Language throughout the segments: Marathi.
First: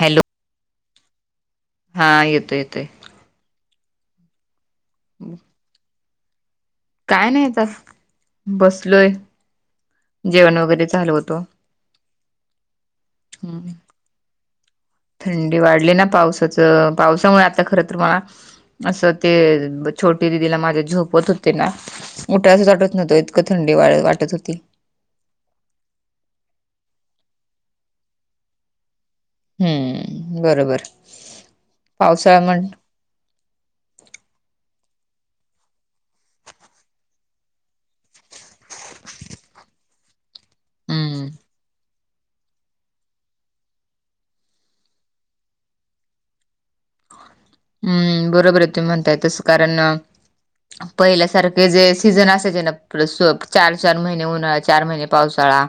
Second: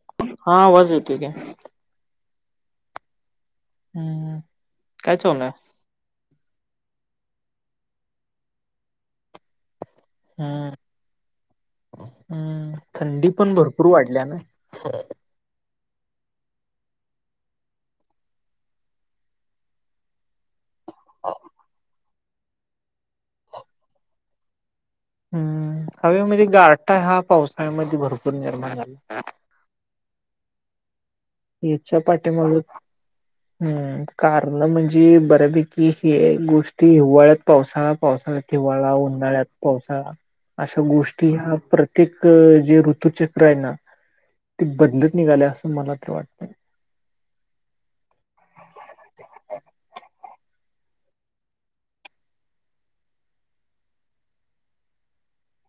हॅलो हा आवाज येतोय काय? हा येतोय येतोय. हम्म कायच हो नाय. काय नाही, तस बसलोय, जेवण हम्म वगैरे झाल होत. हम्म थंडी पण हम्म. भरपूर वाढल्या ना? थंडी वाढली ना, पावसाच पावसामुळे आता खर तर मला अस ते छोटी दिदीला माझ्या झोपवत होते ना, उठावस वाटत नव्हत, इतक थंडी वा वाटत होती. हवे मध्ये गारठा हा पावसाळ्यामध्ये भरपूर निर्माण झाला. हम्म बरोबर. यांच्या पाठी पावसाळा माग, म्हण हम्म कारण म्हणजे, बऱ्यापैकी हे गोष्टी हिवाळ्यात पावसाळा, पावसाळ्यात, हिवाळा उन्हाळ्यात पावसाळा अशा हम्म गोष्टी ह्या प्रत्य प्रत्येक जे ऋतुचक्र आहे ना, ते बदलत निघालय अस मला तर वाटत. हम्म. बरोबर आहे तूम्ही म्हणताय तस, कारण पहिल्यासारखे जे सीझन असायचे ना, चार चार महिने उन्हाळा, चार महिने पावसाळा,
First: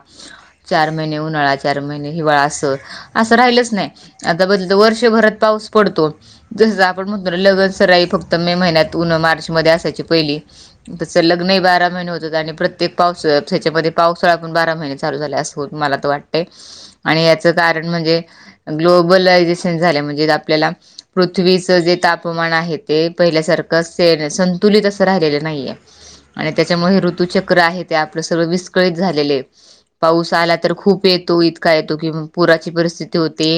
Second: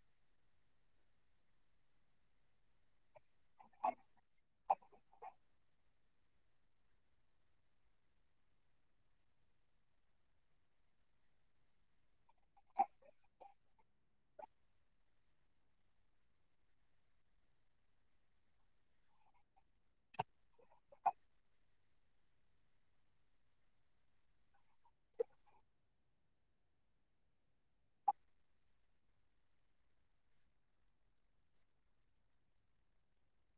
चार महिने उन्हाळा, चार महिने हिवाळा, अस. अस राहिलच नाही. आता बघितलतर वर्षभरात पाऊस पडतो. जस आपण म्हणतो ना लगन सराई फक्त मे महिन्यात, ऊन मार्च मध्ये असायची पहिली. तस लग्नही बारा महिने होतात आणि प्रत्येक पाऊस त्याच्यामध्ये पावसाळा पण बारा महिने चालू झाल्या अस. हो मला तर वाटतय. आणि याच कारण म्हणजे ग्लोबलायझेशन झालय, म्हणजे आपल्याला पृथ्वीच जे तापमान आहे, ते पहिल्यासारखं संतुलित असं राहिलेलं नाहीये. आणि त्याच्यामुळे हे ऋतूचक्र आहे ते आपलं सर्व विस्कळीत झालेले. पाऊस आला तर खूप येतो, इतका येतो कि पुराची परिस्थिती होते.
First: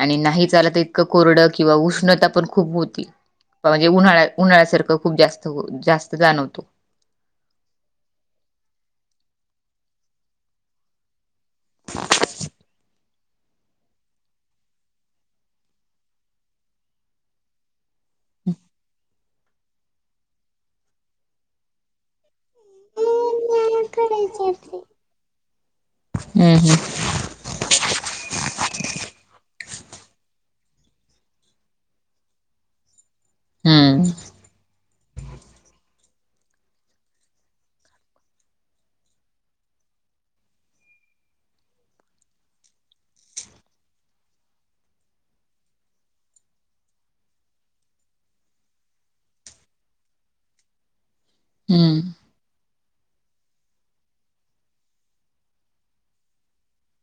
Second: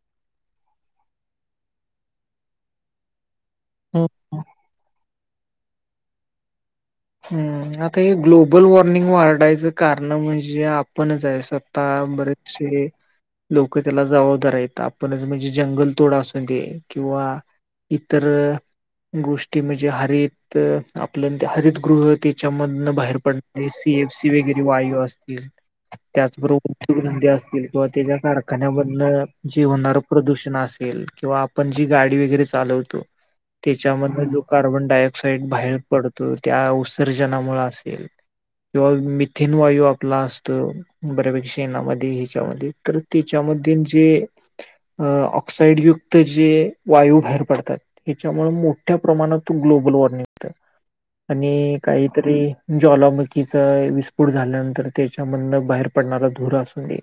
आणि नाहीच आलं तर इतं कोरडं किंवा उष् उष्णता पण खूप होती म्हणजे उन्हाळ्या, उन्हाळ्यासारखं खूप जास्त-जास्त जाणवतो. हम्म, आता हे ग्लोबल वॉर्मिंग वाढायचं कारण म्हणजे आपणच आहे. सत्ता अंबरीतस हे. लोक त्याला जबाबदार येत आपण म्हणजे जंगल तोडा असून दे किंवा इतर गोष्टी म्हणजे हरित आपल्या त्या हरित गृह त्याच्यामधनं बाहेर पण ते सी. एफ. सी. वगैरे हम्म वायू असतील त्याच बरोबर हम्म उद्योग -धंदे असतील. किंवा ते जे कारखान्यामधल, जे होणारं प्रदूषण असेल किंवा आपण जी गाडी वगैरे चालवतो. हम्म त्याच्यामध्येल जो कार्बन डाय ऑक्साइड बाहेर पडतो. त्या उत्सर्जनामुळे असेल. किंवा मिथेन वायू आपला असतो. बऱ्यापेक्षा शेणामध्ये ह्याच्यामध्ये खरं त्याच्यामध्ये जे, अ ऑक्साइडयुक्त जे वायू बाहेर पडतात. त्याच्यामुळे मोठ्या प्रमाणात ग्लोबल वॉर्मिंग होत. आणि हम्म काहीतरी ज्वालामुखीचा विस्फोट झाल्यानंतर त्याच्यामधनं बाहेर पडणारा धुर असू दे.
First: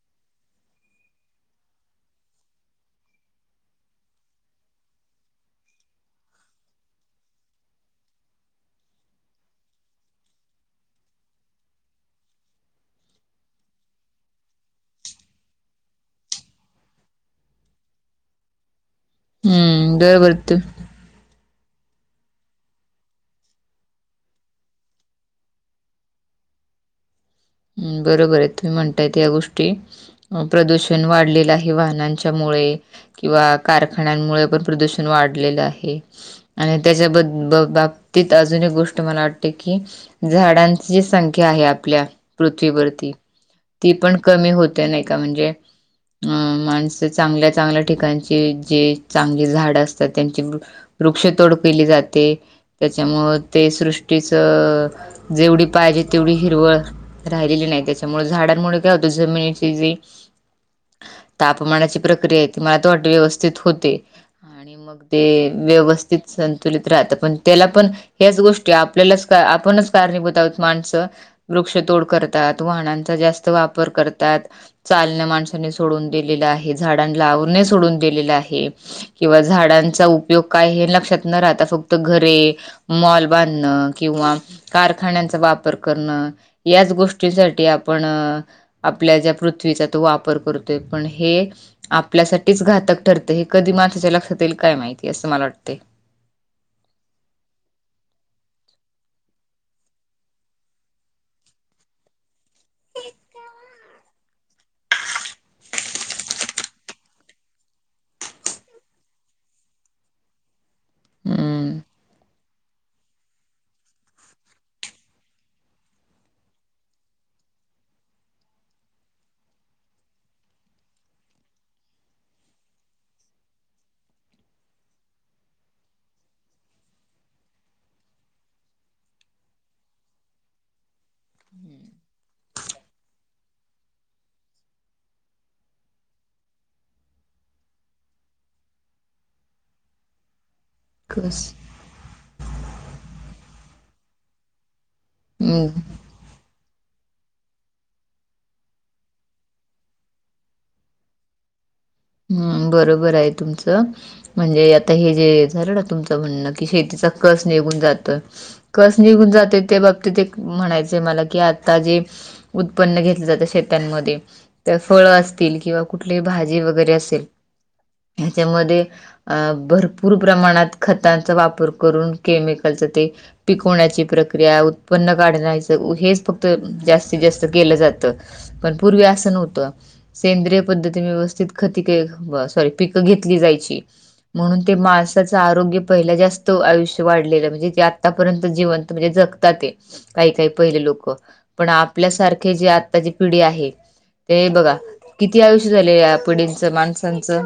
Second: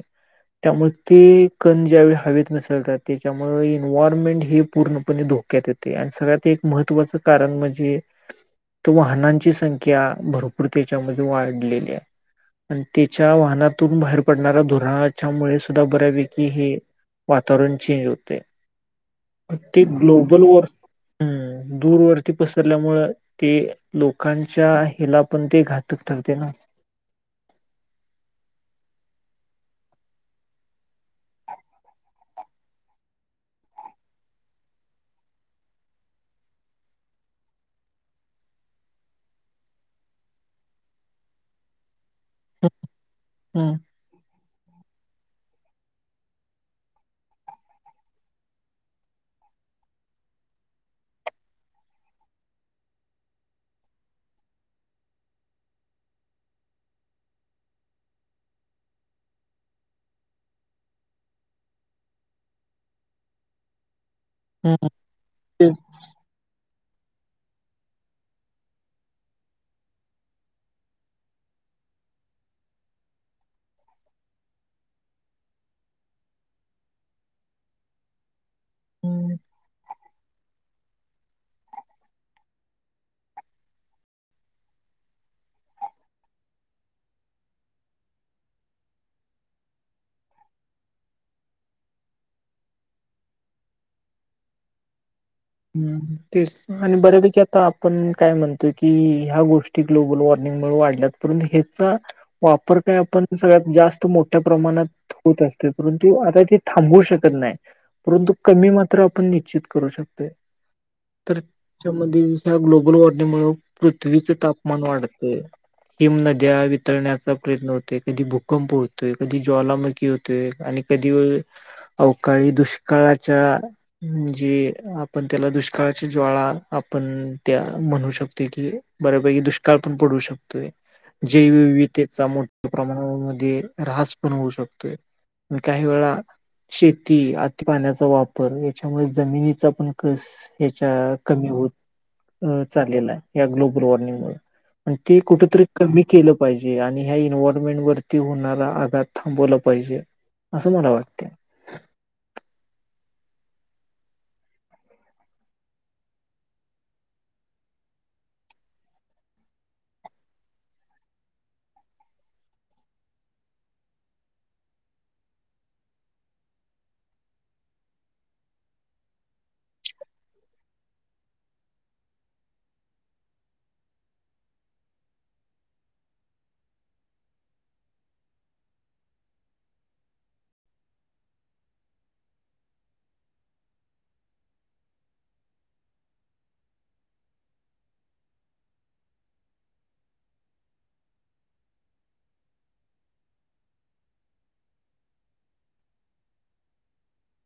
त्यामुळे ते कण ज्यावेळी हवेत मिसळतात, त्याच्यामुळे इन्व्हायरमेंट हे पूर्णपणे धोक यात येते आणि सगळ्यात एक महत्त्वाचं कारण म्हणजे तो वाहनांची संख्या भरपूर त्याच्यामध्ये वाढलेली आहे. आणि त्याच्या वाहनातून बाहेर पडणाऱ्या, धुराच्या मुळे सुद्धा बऱ्यापैकी हे वातावरण चेंज होते. ते हम्म बरोबर ग्लोबल तू वॉर. हम्, दूर वरती पसरल्यामुळ ते लोकांच्या हिला पण ते घातक ठरते ना. ह बरोबर आहे, तुम्ही म्हणताय या गोष्टी. म प्रदूषण वाढलेलं आहे वाहनांच्यामुळे. किंवा कारखान्यांमुळे पण प्रदूषण वाढलेलं आहे. आणि त्याच्याबद् बाबतीत अजून एक गोष्ट मला वाटते की झाडांची जी संख्या हे आपल्या हम्म पृथ्वरती ती पण कमी होते नाही का म्हणजे अं माणसं चांगल्या-चांगल्या ठिकाणचे जे चांगले झाड असतात त्यांची वृक्षतोड केली जाते. त्याच्यामुळं ते सृष्टीचं जेवढी पाहिजे तेवढी हिरवळ राहिलेली नाही, त्याच्यामुळे झाडांमुळे काय होतं जमिनीची जी तापमानाची प्रक्रिया ते मला तर वाट व्यवस्थित होते. आणि हम्म हम्म मग. ते व्यवस्थित संतुलित राहतं पण त्याला पण ह्याच गोष्टी आपल्यालाच आपणच कारणीभूत आहोत माणसं, वृक्षतोड करतात, वाहनांचा जास्त वापर करतात. चालण्या माणसाने सोडून दिलेलं आहे झाडां लावणे सोडून दिलेलं आहे. तेच. किंवा झाडांचा उपयोग काय हे लक्षात न राहता फक्त घरे. मॉल बांधणं किंवा कारखान्यांचा वापर करणं. याच गोष्टीसाठी आपण आपल्या ज्या पृथ्वीचा तो वापर करतोय पण हे आपल्यासाठीच घातक ठरतें हे कधी म त्याच्या लक्षात येईल काय माहिती असं मला वाटतं. हम्म तेच आणि बऱ्यापैकी आता आपण काय म्हणतोय की ह्या गोष्टी ग्लोबल वॉर्मिंगमुळे वाढल्यात. परंतु ह्याचा वापर काय आपण सगळ्यात जास्त मोठ्या प्रमाणात होत असतो परंतु आता ते थांबू शकत नाही परंतु कमी मात्रा आपण निश्चित करू शकतोय. तर हम्म त्याच्यामध्येस हा ग्लोबल वॉर्मिंगमुळे पृथ्वीचे तापमान वाढते. हिम नद्या वितरण्याचा प्रयत्न होतोय कधी भूकंप होतोय कधी ज्वालामुखी होत तोय आणि कधी [unintelligible] अवकाळी दुष्काळाच्या म्हणजे पण त्याला दुष्काळाच्या ज्वाळा आपण त्या म्हणू शकतोय की बऱ्यापैकी दुष्काळ पण पडू शक तोय जैवविधतेचा मोठ्या प्रमाणामामध्ये राहस पण होऊ शकतोय. म काही वेळा शेती आती पाण्याचा वापर याच्यामुळे जमिनीचा पण कस ह्याच्या कमी कस होत चाललेला आहे ग्लोबल वॉर्मिंगमुळे. आणि ती कुठ तरी हम्म कमी केलं पाहिजे आणि ह्या इनवरोनमेंट वरती होणारा आघात थांबवला पाहिजे. असं मला वाटतंय. हम्म बरोबर आहे तुमचं. म्हणजे आता हे जे झालं ना तुमचं म्हणणं की शेतीचा कस निघून जातोय. कस निघून जाते त्या बाबतीत एक म्हणायचंय मला की आता जे उत्पन्न घेतलं जाते शेतांमध्ये तर फळं असतील किंवा कुठली भाजी व गैरे असल हांच्यामध्ये अ भरपूर प्रमाणात खतांचा वापर करून केमिकलचा ते पिकवण्याची प्रक्रिया उत्पन्न काढण्याचं हेच फक्त जास्तीत जास्त केलं जातं. पण पूर्वी असं नव्हतं सेंद्रिय पद्धतीने व्यवस्थित खति कई सॉरी पिकं घेतली जायची. म्हणून ते माणसाचं आरोग्य पहिला जास्त आयुष्य वाढलेलं म्हणजे जे आतापर्यंत जिवंत म्हणजे जग तात आहे काही काही पहिले लोकं पण आपल्यासारखे जे आत्ताची पिढी आहे ते बघा किती आयुष्य झाले या पिढींचं माणसांचं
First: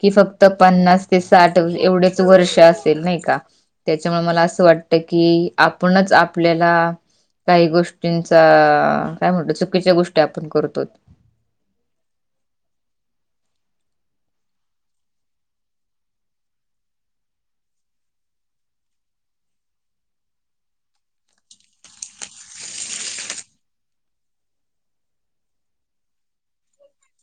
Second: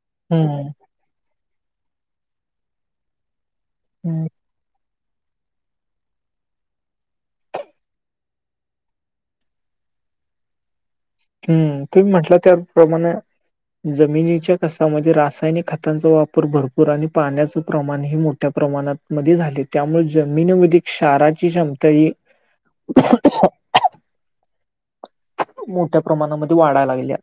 कि फक्त हम्म पन्नास ते साठ एवढेच वर्ष असेल नाही का त्याच्यामुळे हम्म मला असं वाट तं कि आपणच आपल्याला काही गोष्टींचा काय म्हणतो चुकीच्या गोष्टी आपण करतो. हम्म तुम्ही म्हटलं त्या प्रमाणे जमिनीच्या कसामध्ये रासायनिक खतांचा वापर भरपूर आणि पाण्याचं प्रमाणही मोठ ठा प्रमाणात मध्ये झाले त्यामुळे जमिनीमध्ये क्षाराची क्षमता ही [unintelligible] मोठ्या प्रमाणामध्ये वाढायला लागल्या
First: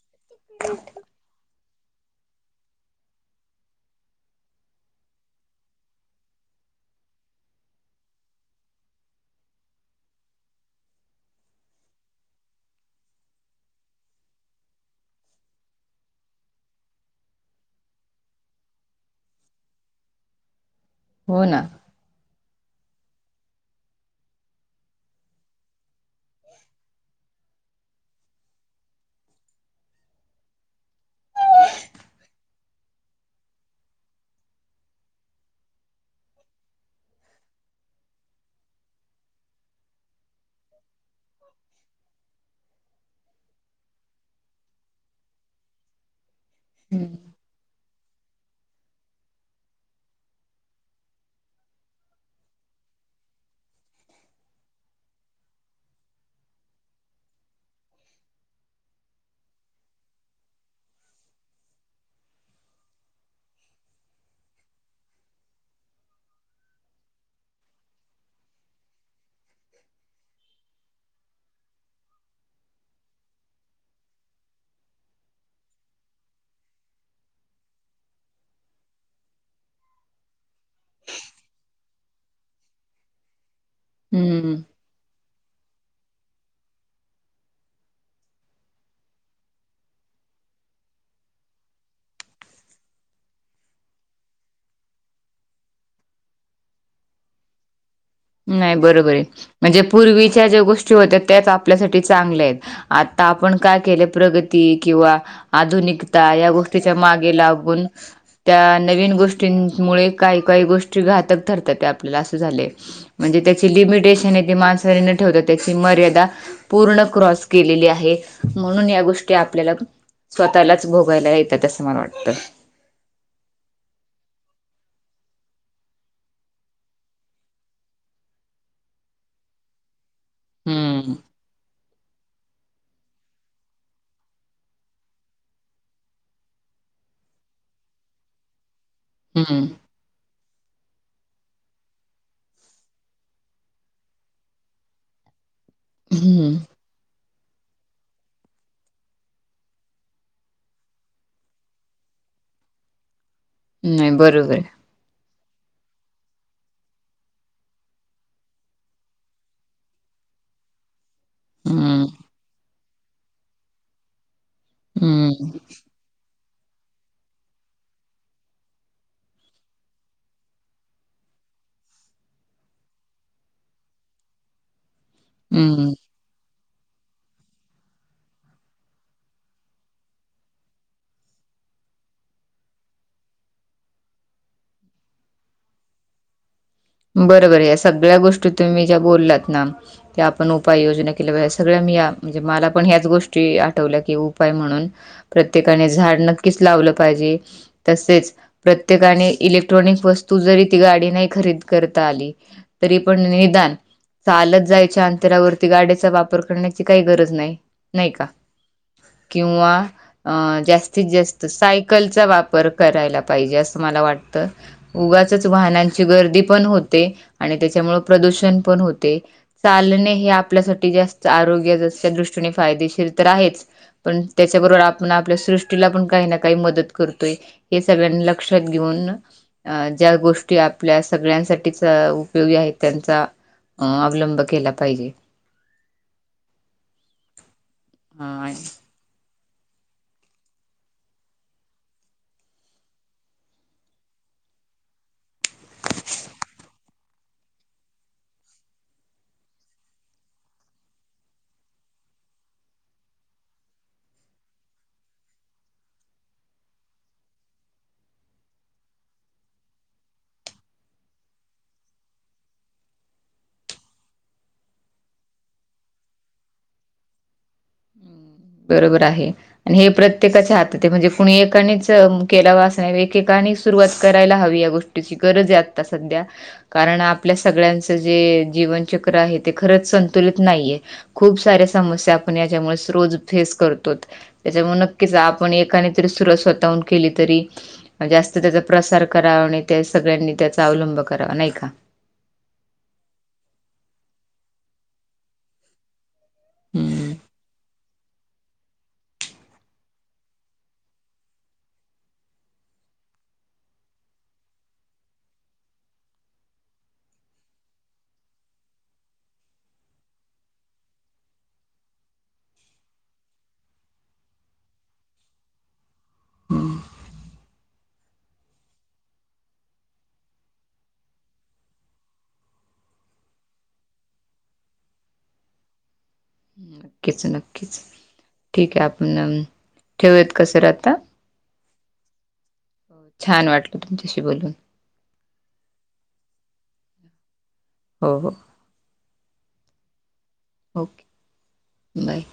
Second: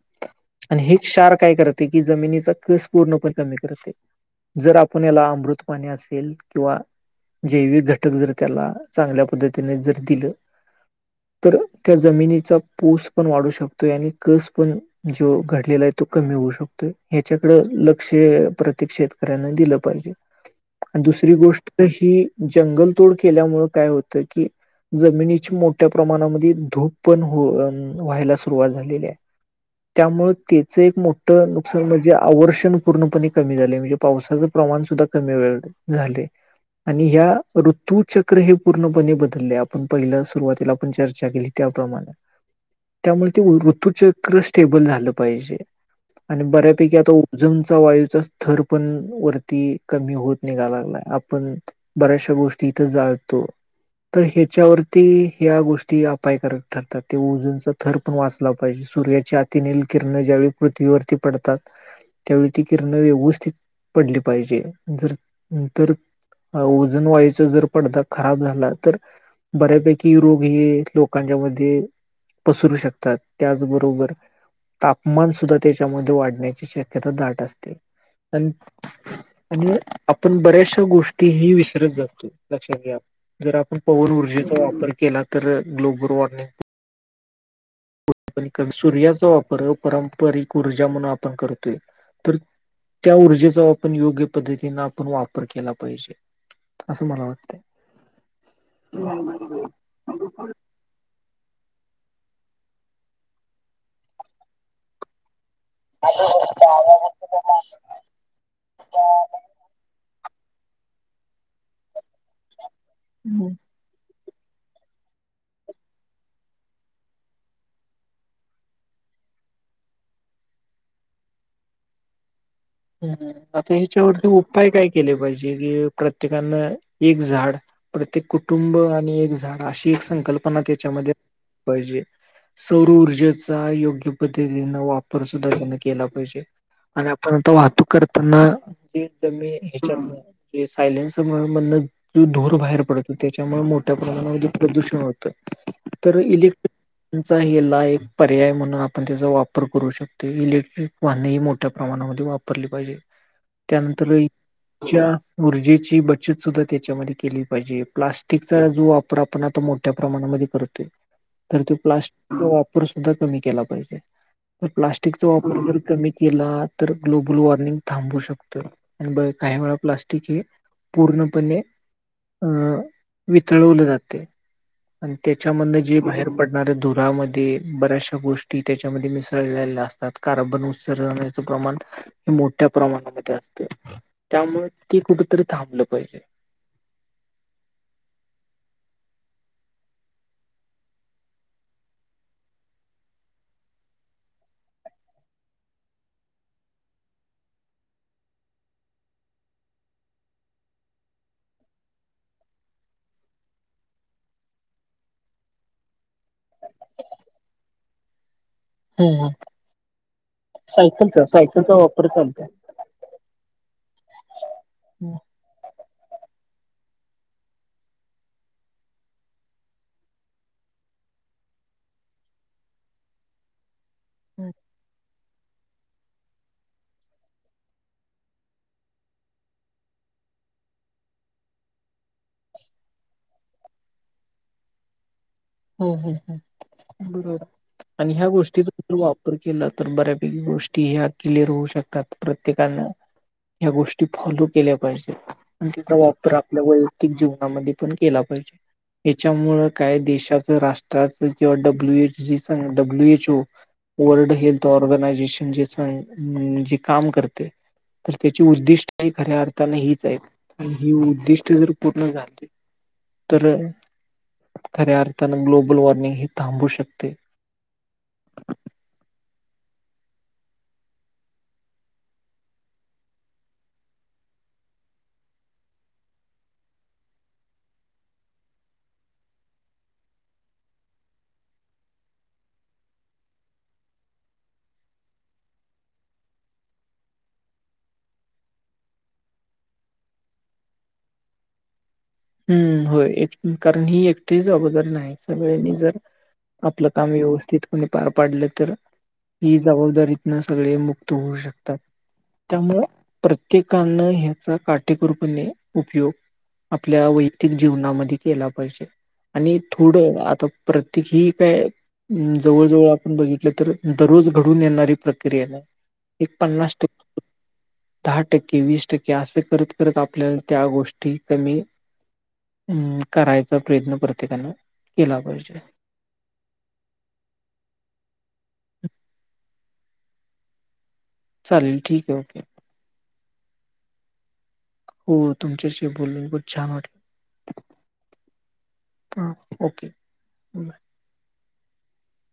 आणि हे क्षार काय करत ते की जमिनीचा कस पूर्णपण कमी करते. जर आपण याला अमृत पाणी असेल किंवा जैविक घटक जर त्याला चांगल्या पद्धतीने जर दिलं तर त्या जमिनीचा पूस पण वाढू शकतो आणि कस पण जो घडलेला आहे तो कमी होऊ शकतोय ह्याच्याकडं लक्ष्य प्रत्येक शेतकऱ्यांना दिलं पाहिजे. आणि दुसरी हो ना गोष्ट ही जंगलतोड केल्यामुळे काय होतं कि जमिनीची मोठ्या प्रमाणामध्ये धूप पण हो अन व्हायला सुरुवात झालेली आहे. त्यामुळे त्याचा एक मोठं नुकसान म्हणजे आवर्षण पूर्णपणे कमी झालं म्हणजे पावसाचं प्रमाण सुद्धा कमी वेळ झाले. आणि ह्या ऋतू चक्र हे पूर्णपणे बदलले आपण पहिलस सुरुवातीला आपण चर्चा केली त्याप्रमाणे. त्यामुळं ते ऋतुचक्र स्टेबल झालं पाहिजे आणि बऱ्यापैकी आता उ झूमचा, वायूचा स्थर पण वरती कमी होत निघा लागलाय. आपण बऱ्याचशा गोष्टी इथं जाळतो तर ह्याच्यावरती ह्या गोष्टी अपायकारक ठरतात. ते ओझनचा थर पण वाचला पाहिजे, सूर्याची अतिनील किरणं ज्यावेळी पृथ्वीवरती पडतात त्यावेळी ती किरणं व्यवस्थित, पडली पाहिजे. जर तर ओजन वायुचा जर पडदा खराब झाला तर बऱ्यापैकी रोग हे लोकांच्या मध्ये पसरू शकतात. त्याचबरोबर तापमान सुद्धा त्याच्यामध्ये वाढण्याची शक्यता दाट असते. अन आणि आपण बर्याचशा तर गोष्टी ही विसरत जातो, लक्षात घ्या. जर आपण पवन हम्म ऊर्जेचा वापर केला तर ग्लोबल वॉर्मिंग [unintelligible] सूर्याचा वापर, अपारंपरिक ऊर्जा म्हणून आपण करतोय. तर त्या ऊर्जेचा, आपण योग्य पद्धतीने आपण वापर केला पाहिजे. असं मला वाटतंय. नाही, बरोबर आहे. म्हणजे पूर्वीच्या ज्या गोष्टी गोष्टी होत्या त्याच आपल्यासाठी चांगल्या आहेत. आता आपण काय केले प्रगती किंवा आधुनिकता या गोष्टीच्या मागे लागून, त्या नवीन गोष्टींमुळे काही काही गोष्टी घातक ठरतात त्या आपल्याला, असं झालंय. हम्म. लिमिटेशन येते. माणसरीने ठेवतात त्याची मर्यादा पूर्ण क्रॉस केलेली आहे, म्हणून या गोष्टी आपल्याला स्वतःलाच भोगायला येतात, असं मला वाटतं. हम्, आता ह्याच्यावरती उपाय काय केले पाहिजे? की प्रत्येकानं एक झाड प्रत्येक कुटुंब आणि एक झाड, अशी एक संकल्पना त्याच्यामध्ये हम्म पाहिजे. सौरऊर्जेचा योग्य पद्धतीनं वापर सुद्धा त्यांनं केला पाहिजे. आणि आपण आता वाहतूक करताना जे जमी हम्म हच्या मुळं ते सायलेंसर मुळं मधनं तो धुर बाहेर पडतो, त्याच्यामुळे मोठ्या प्रमाणामध्ये प्रदूषण होतं. तर हम्म इलेक्टी चा हे ला एक पर्याय म्हणून, आपण त्याचा वापर करू शकतो. इलेक्ट्रिक वाहनही मोठ्या प्रमाणामध्ये वाप वापरली पाहिजे. नाही त्यानंतर बरोबर आहे. च्या ऊर्जेची बचत सुद्धा, त्याच्यामध्ये केली पाहिजे. प्लास्टिकचा जो वापर आपण आता मोठ मोठ्या प्रमाणामध्ये करतोय, तर तो हम्म प्लास्टिकचा वापर सुद्धा कमी केला पाहिजे. तर प्लास्टिकचा हम्म वापर जर कमी केला, तर ग्लोबल वॉर्मिंग थांबू शकतं आणि काही वेळा प्लास्टिक हे पूर्णपणे अं वितळवलं जातंय. आणि त्याच्यामधनं हम्म जे बाहेर पडणाऱ्या धुरामध्ये, बऱ्याचशा गोष्टी त्याच्यामध्ये मिसळलेल्या असत तात, कार्बन उत्सर्जण्याचं प्रमाण हे मोठ्या प्रमाणामध्ये असते, त्यामुळे ते कुठेतरी थांबलं पाहिजे. बरोबर आहे. या सगळ्या गोष्टी तुम्ही ज्या बोललात ना त्या आपण उपाययोजना केल्या पाहिजे. सगळ्या मी या म्हणजे मला पण ह्याच गोष्टी आठवल्या की, उपाय म्हणून प्रत्येकाने झाड, नक्कीच लावलं पाहिजे. तसेच प्रत्येकाने इलेक्ट्रॉनिक वस्तू जरी ती गाडी नाही खरेदी करता आली तरी पण निदान चालत जायच्या अंतरावरती गाडीचा वापर करण्याची काही गरज नाय, नाही का? हम्म किंवा अ जास्तीत सायकलचा जास्त वापर सायकलचा चालतोय. वापर करायला पाहीजे अस मला वाटत. हम्म उगाचच वाहनांची गर्दी पण होते. आणि त्याच्यामुळ प्रदूषण पण होते. चालणे हे आपल्यासाठी जास्त आरोग्य ज त्या दृष्टीने फायदेशीर तर आहेच पण हम्म. त्याच्याबरोबर आप आपण आपल्या सृष्टीला पण काही ना काही मदत करतोय. हे सगळ्यांनी लक्षात घेऊन अ ज्या गोष्टी आपल्यास सगळ्यांसाठी अ उपयोगी आहे. त्यांचा अ अवलंब केला पाहिजे. हो बोलतोय, बरोबर आणि ह्या पाहिजे. गोष्टीच वापर केला तर बऱ्यापैकी गोष्टी ह्या क्लिअर होऊ शकतात. प्रत्येकान या गोष्टी फॉलो केल्या पाहिजे. आणि तिचा वापर आपल्या वैयक्तिक जीवनामध्ये पण केला पाहिजे. त्याच्यामुळं काय देशाचं, राष्ट्राच किंवा डब्ल्यू एच जी चं W H O world health organization जेचं आहे. जे काम करतय तर त्याची उद्दिष्टही खऱ्या अर्थान हीच हाईत, मग ही उद्दिष्ट जर पूर्ण झाली तर खऱ्या अर्थान ग्लोबल वार्निंग ही थांबू शकते. बरोबर आहे. आणि हे प्रत्येकाच्या हातात ये. म्हणजे कुणी एकानेच केला वा अस नाय, एकेकाने सुरुवात करायला हवी या गोष्टी ची गरज ये, आता सध्या कारण आपल्या सगळ्यांचं जे जीवनचक्र आहे, ते खरंच संतुलित नाहीये. खूप साऱ्या समस्या आपण याच्यामुळेसं रोज फेस करतोत. त्याच्यामुळ नक्कीच आपण एकाने तरी सुरवात स्वतःहून केली तरी म्हणजे जास्त त्याचा प्रसार करावा. नाय त सगळ्यांनी त्याचा अवलंब करावा, नाही का. हम्म होय. एक कारण ही एकटी जबाबदारी न्हाय, सगळ्यांनी जर आपलं काम हम्म व्यवस्थित पणे पार पाडलं तर, ही जबाबदारीतन सगळे मुक्त होऊ शकतात. त्यामुळ प्रत्येकान ह्याचा काटेकोरपणे उपयोग आपल्या वैयतिक जीवनामध्ये केला पाहिजे. आणि थोडं आता प्रत्येक हे काय हूं जवळ जवळ आपण बघितलं तर दररोज घडून येणारी प्रक्रिया नाय एक पन्नास हम्म. टक् दहा टक्के, वीस टक्के असं करत करत आपल्याला त्या गोष्टी कमी अम्म करायचा प्रयत्न प्रत्येकानं केला पाहिजे. नक्कीच नक्कीच, ठीक ये. आपण अ ठेवूयात का सर आता चालेल ठीक ये ओके छान वाटल तुमच्याशी बोलून. हो तुमच्याशी बोलून पण छान वाटलं. हो हो. हां ओके बाय.